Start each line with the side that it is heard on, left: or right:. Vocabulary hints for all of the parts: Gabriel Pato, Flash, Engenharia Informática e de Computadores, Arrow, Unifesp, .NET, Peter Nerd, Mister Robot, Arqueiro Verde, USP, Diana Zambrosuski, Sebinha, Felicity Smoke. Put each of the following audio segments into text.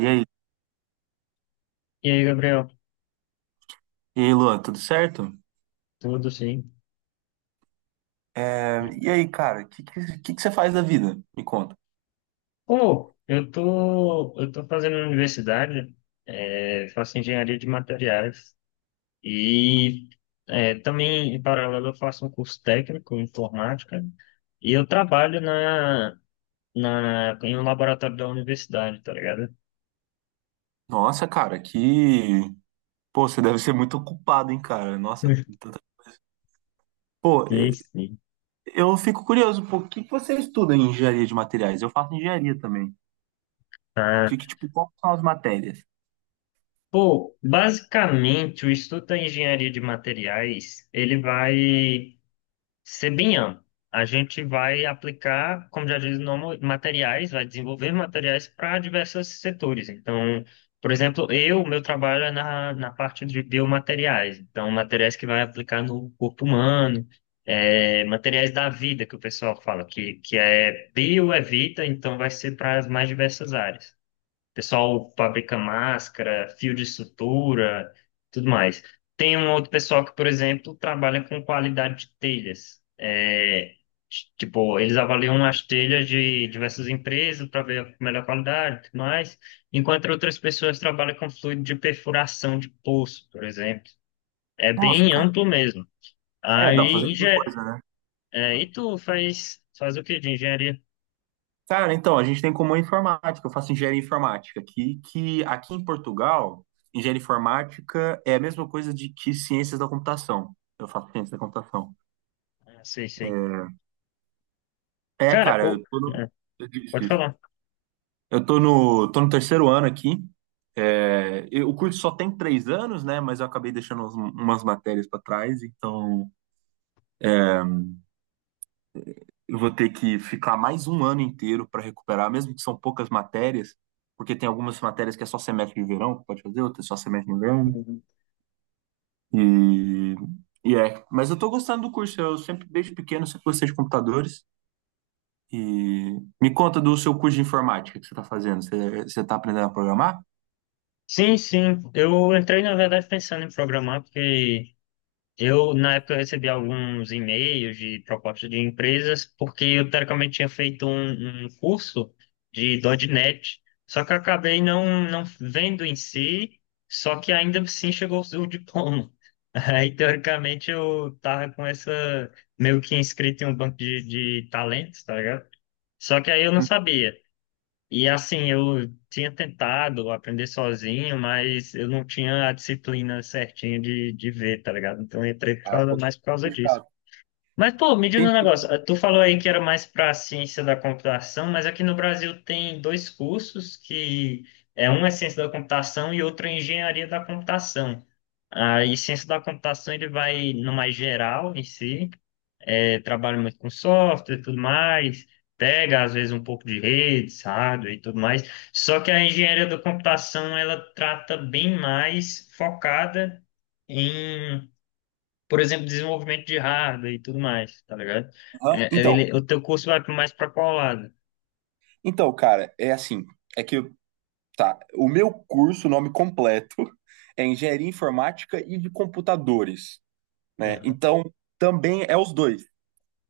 right: E aí,
left: E aí, Gabriel?
right: e aí, Luan, tudo certo?
left: Tudo sim.
right: É, e aí, cara, o que que você faz da vida? Me conta.
left: Pô, eu tô fazendo na universidade, faço engenharia de materiais e também, em paralelo, eu faço um curso técnico em informática e eu trabalho em um laboratório da universidade, tá ligado?
right: Nossa, cara, que. Pô, você deve ser muito ocupado, hein, cara? Nossa. tanta- Pô,
left: Sim, sim.
right: eu fico curioso, pô, o que que você estuda em engenharia de materiais? Eu faço engenharia também.
left: Ah,
right: Que, tipo, quais são as matérias?
left: pô, basicamente, o estudo da engenharia de materiais, ele vai Sebinha, a gente vai aplicar, como já diz o nome, materiais, vai desenvolver materiais para diversos setores. Então, por exemplo, eu, meu trabalho é na parte de biomateriais. Então, materiais que vai aplicar no corpo humano, materiais da vida, que o pessoal fala, que é bio é vida, então vai ser para as mais diversas áreas. Pessoal fabrica máscara, fio de sutura, tudo mais. Tem um outro pessoal que, por exemplo, trabalha com qualidade de telhas. É, tipo, eles avaliam as telhas de diversas empresas para ver a melhor qualidade e tudo mais, enquanto outras pessoas trabalham com fluido de perfuração de poço, por exemplo. É
right: Nossa,
left: bem
right: cara.
left: amplo mesmo.
right: É, dá pra
left: Aí,
right: fazer muita
left: engen...
right: coisa, né?
left: é, e tu faz o que de engenharia?
right: Cara, então, a gente tem como informática, eu faço engenharia informática, que aqui em Portugal, engenharia informática é a mesma coisa de que ciências da computação. Eu faço ciências da computação.
left: Ah, sei, sei.
right: É,
left: Cara,
right: cara,
left: o-
right: eu tô no,
left: é,
right: isso,
left: Pode
right: isso.
left: falar.
right: eu tô no terceiro ano aqui. É, o curso só tem três anos, né? Mas eu acabei deixando umas matérias para trás, então eu vou ter que ficar mais um ano inteiro para recuperar, mesmo que são poucas matérias, porque tem algumas matérias que é só semestre de verão, que pode fazer, outras é só semestre de inverno. E, mas eu tô gostando do curso. Eu sempre, desde pequeno, sempre gostei de computadores. E me conta do seu curso de informática que você está fazendo. Você tá aprendendo a programar?
left: Sim, sim. Eu entrei, na verdade, pensando em programar, porque eu, na época, eu recebi alguns e-mails de propostas de empresas, porque eu, teoricamente, tinha feito um curso de .NET, só que eu acabei não vendo em si, só que ainda assim chegou o diploma. Aí, teoricamente, eu tava com essa, meio que inscrito em um banco de talentos, tá ligado? Só que aí eu não sabia. E assim, eu tinha tentado aprender sozinho, mas eu não tinha a disciplina certinha de ver, tá ligado? Então eu entrei por
right: Ah, um
left: causa-
right: pouco
left: mais por causa disso.
right: chato.
left: Mas, pô, me diz um negócio.
right: Entendi.
left: Tu falou aí que era mais para ciência da computação, mas aqui no Brasil tem dois cursos que é um é ciência da computação e outro é engenharia da computação. Aí, ciência da computação ele vai no mais geral em si trabalha muito com software e tudo mais, pega às vezes um pouco de redes hardware e tudo mais. Só que a engenharia da computação ela trata bem mais focada em, por exemplo, desenvolvimento de hardware e tudo mais, tá ligado?
right: Aham. Então,
left: Ele- o teu curso vai mais para qual lado?
right: então, cara, é assim, é que, tá, o meu curso, o nome completo, é Engenharia Informática e de Computadores, né?
left: Aham,
right: Então, também é os dois,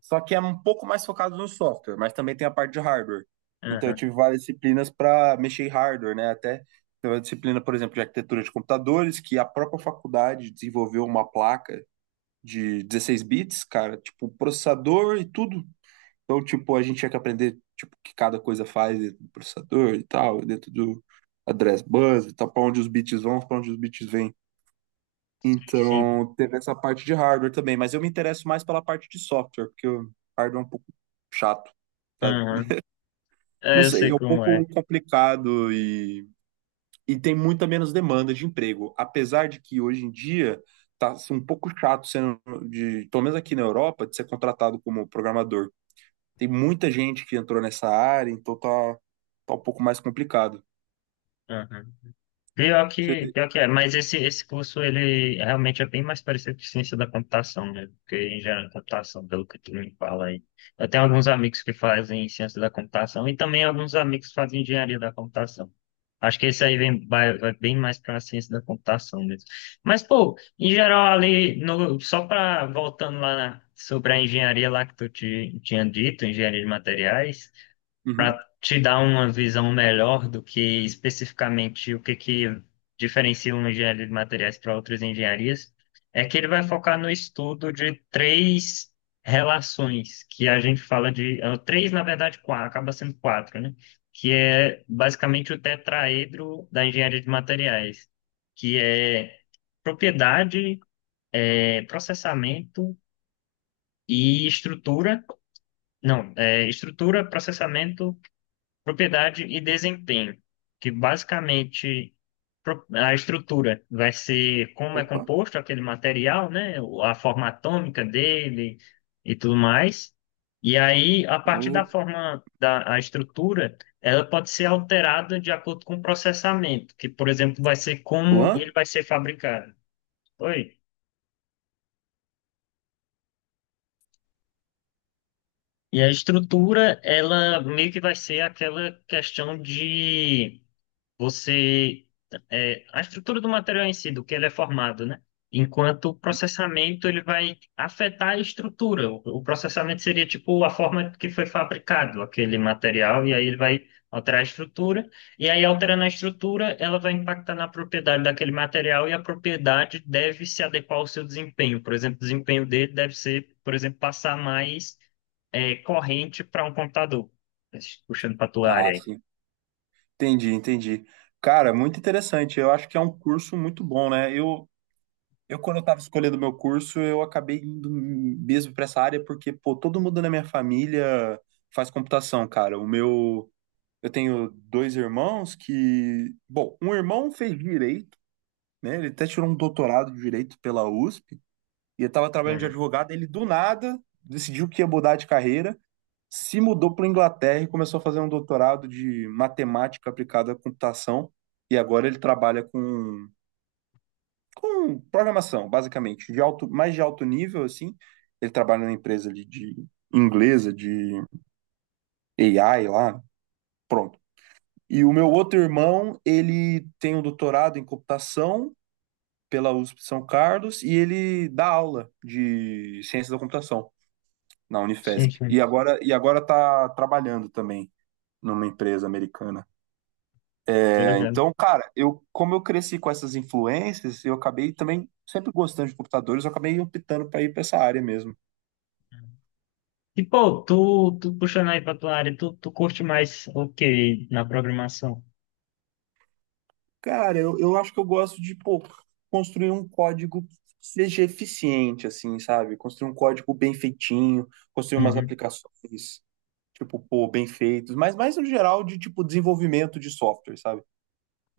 right: só que é um pouco mais focado no software, mas também tem a parte de hardware. Então, eu
left: aham,
right: tive várias disciplinas para mexer em hardware, né? Até teve a disciplina, por exemplo, de arquitetura de computadores, que a própria faculdade desenvolveu uma placa de 16 bits, cara, tipo processador e tudo. Então, tipo, a gente tinha que aprender, tipo, o que cada coisa faz dentro do processador e tal, dentro do address bus e tal, para onde os bits vão, para onde os bits vêm.
left: Sim.
right: Então, teve essa parte de hardware também, mas eu me interesso mais pela parte de software, porque o hardware é um pouco chato, sabe?
left: Aham.
right: Não
left: É, eu
right: sei,
left: sei
right: é um
left: como é.
right: pouco complicado e tem muita menos demanda de emprego, apesar de que hoje em dia tá assim, um pouco chato sendo de, pelo menos aqui na Europa, de ser contratado como programador. Tem muita gente que entrou nessa área, então tá um pouco mais complicado.
left: Aham. Pior
right: Você
left: que,
right: vê.
left: pior que é, mas esse curso ele realmente é bem mais parecido com ciência da computação, né? Porque engenharia da computação, pelo que tu me fala aí. Eu tenho alguns amigos que fazem ciência da computação e também alguns amigos que fazem engenharia da computação. Acho que esse aí vem, vai bem mais para a ciência da computação mesmo. Mas, pô, em geral, ali, no, só para voltando lá na- sobre a engenharia lá que tu te, tinha dito, engenharia de materiais para
right: Uhum.
left: te dar uma visão melhor do que especificamente o que que diferencia uma engenharia de materiais para outras engenharias, é que ele vai focar no estudo de três relações que a gente fala de três, na verdade, quatro, acaba sendo quatro, né? Que é basicamente o tetraedro da engenharia de materiais, que é propriedade, processamento e estrutura. Não, é, estrutura, processamento. Propriedade e desempenho, que basicamente pro- a estrutura vai ser como é
right: Opa.
left: composto aquele material, né? O- A forma atômica dele e tudo mais. E aí, a partir da
right: O
left: forma da a estrutura, ela pode ser alterada de acordo com o processamento, que, por exemplo, vai ser como ele
right: Luan?
left: vai ser fabricado. Oi. E a estrutura, ela meio que vai ser aquela questão de você é, a estrutura do material em si, do que ele é formado, né? Enquanto o processamento ele vai afetar a estrutura. O processamento seria tipo a forma que foi fabricado aquele material e aí ele vai alterar a estrutura e aí alterando a estrutura ela vai impactar na propriedade daquele material e a propriedade deve se adequar ao seu desempenho. Por exemplo, o desempenho dele deve ser, por exemplo, passar mais corrente para um computador. Puxando para a tua
right: Ah,
left: área aí.
right: sim. Entendi, entendi. Cara, muito interessante. Eu acho que é um curso muito bom, né? Eu quando eu estava escolhendo meu curso, eu acabei indo mesmo para essa área porque, pô, todo mundo na minha família faz computação, cara. Eu tenho dois irmãos que, bom, um irmão fez direito, né? Ele até tirou um doutorado de direito pela USP. E eu estava trabalhando de advogado, ele do nada decidiu que ia mudar de carreira, se mudou para Inglaterra e começou a fazer um doutorado de matemática aplicada à computação. E agora ele trabalha com programação, basicamente, de alto, mais de alto nível, assim. Ele trabalha numa empresa ali de inglesa, de AI lá, pronto. E o meu outro irmão, ele tem um doutorado em computação pela USP de São Carlos e ele dá aula de ciência da computação na Unifesp.
left: Uhum.
right: E agora tá trabalhando também numa empresa americana.
left: Tô
right: É,
left: ligado.
right: então, cara, eu como eu cresci com essas influências, eu acabei também sempre gostando de computadores, eu acabei optando para ir para essa área mesmo.
left: E, pô, tu puxando aí pra tua área, tu curte mais o que na programação?
right: Cara, eu acho que eu gosto de, pô, construir um código que seja eficiente, assim, sabe? Construir um código bem feitinho, construir umas
left: Uhum.
right: aplicações, tipo, pô, bem feitos, mas mais no geral de, tipo, desenvolvimento de software, sabe?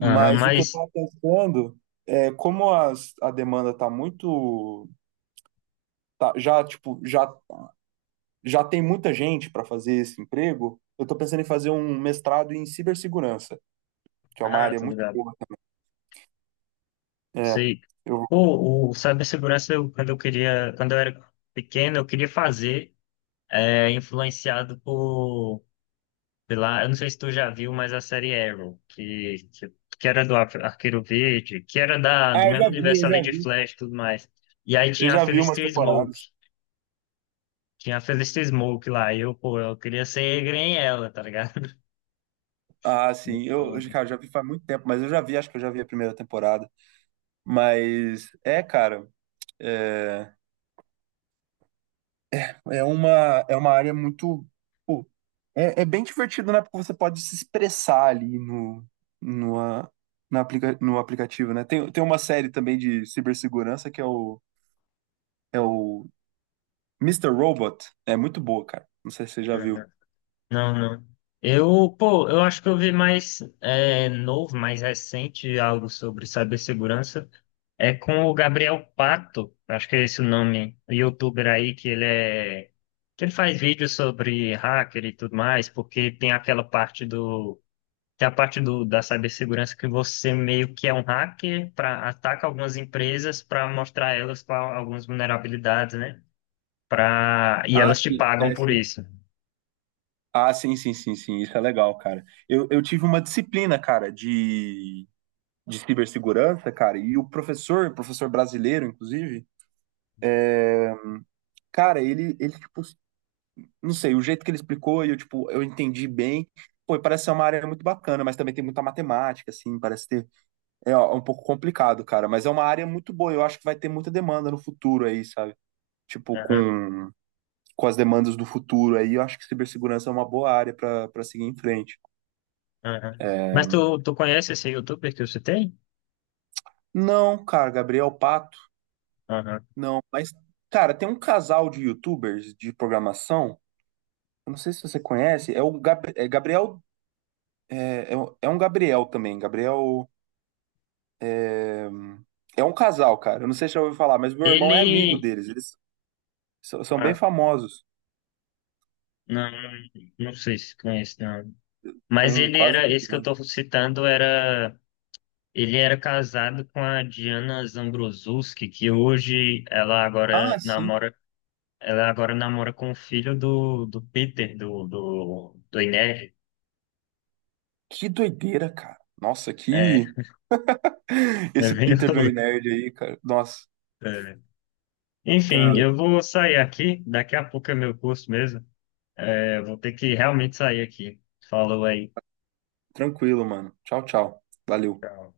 left: Aham,
right: o que eu
left: mas.
right: estava pensando é como a demanda está muito, já tipo, já tem muita gente para fazer esse emprego. Eu estou pensando em fazer um mestrado em cibersegurança, que é uma
left: Ah,
right: área
left: tô
right: muito
left: ligado.
right: boa. É,
left: Sei.
right: eu,
left: Pô, o cibersegurança, eu, quando eu queria, quando eu era pequeno, eu queria fazer, influenciado por, pela, eu não sei se tu já viu, mas a série Arrow, que era do Ar- Arqueiro Verde, que era da,
right: ah,
left: do mesmo universo ali de Flash e tudo mais. E aí
right: eu
left: tinha a
right: já vi umas
left: Felicity Smoke.
right: temporadas.
left: Tinha a Felicity Smoke lá. E eu, pô, eu queria ser grem ela, tá ligado?
right: Ah, sim,
left: Muito
right: eu,
left: foda.
right: cara, já vi faz muito tempo, mas eu já vi, acho que eu já vi a primeira temporada. Mas é, cara. É uma, é uma área muito. Pô, é, é bem divertido, né? Porque você pode se expressar ali no, ah, no aplicativo, né? Tem uma série também de cibersegurança que é é o Mister Robot. É muito boa, cara. Não sei se você já viu.
left: Uhum. Não, não. Eu, pô, eu acho que eu vi mais é, novo, mais recente, algo sobre cibersegurança. É com o Gabriel Pato, acho que é esse o nome, o youtuber aí, que ele é. Que ele faz vídeos sobre hacker e tudo mais, porque tem aquela parte do Tem a parte da cibersegurança que você meio que é um hacker para ataca algumas empresas para mostrar elas qual, algumas vulnerabilidades, né? Pra, e
right: Ah,
left: elas te
right: sim,
left: pagam
right: é,
left: por
right: sim.
left: isso.
right: Ah, sim, sim, sim, sim. Isso é legal, cara. Eu tive uma disciplina, cara, de cibersegurança, cara, e o professor, professor brasileiro, inclusive, cara, ele, tipo, não sei, o jeito que ele explicou e eu, tipo, eu entendi bem. Pô, e parece ser uma área muito bacana, mas também tem muita matemática, assim, parece ter. É ó, um pouco complicado, cara, mas é uma área muito boa. Eu acho que vai ter muita demanda no futuro aí, sabe? Tipo,
left: Aham,
right: com as demandas do futuro aí, eu acho que cibersegurança é uma boa área pra para seguir em frente.
left: aham. Mas tu conhece esse youtuber que eu citei?
right: Não, cara, Gabriel Pato,
left: Aham.
right: não. Mas, cara, tem um casal de YouTubers de programação, eu não sei se você conhece, é é Gabriel. É um Gabriel também, Gabriel. É é um casal, cara. Eu não sei se já ouviu falar, mas meu irmão é amigo
left: Ele.
right: deles. Eles são bem
left: Ah,
right: famosos.
left: não, não sei se conhece, não. Mas
right: Tem
left: ele
right: quase um
left: era. Esse que eu
right: milhão.
left: tô citando era. Ele era casado com a Diana Zambrosuski, que hoje ela
right: Ah,
left: agora
right: sim.
left: namora. Ela agora namora com o filho do Peter, do Inez.
right: Que doideira, cara. Nossa,
left: É,
right: que.
left: é
right: Esse
left: bem
right: Peter
left: louco.
right: Nerd aí, cara. Nossa,
left: É. Enfim,
right: cara.
left: eu vou sair aqui. Daqui a pouco é meu curso mesmo. É, eu vou ter que realmente sair aqui. Falou aí.
right: Tranquilo, mano. Tchau, tchau. Valeu.
left: Tchau.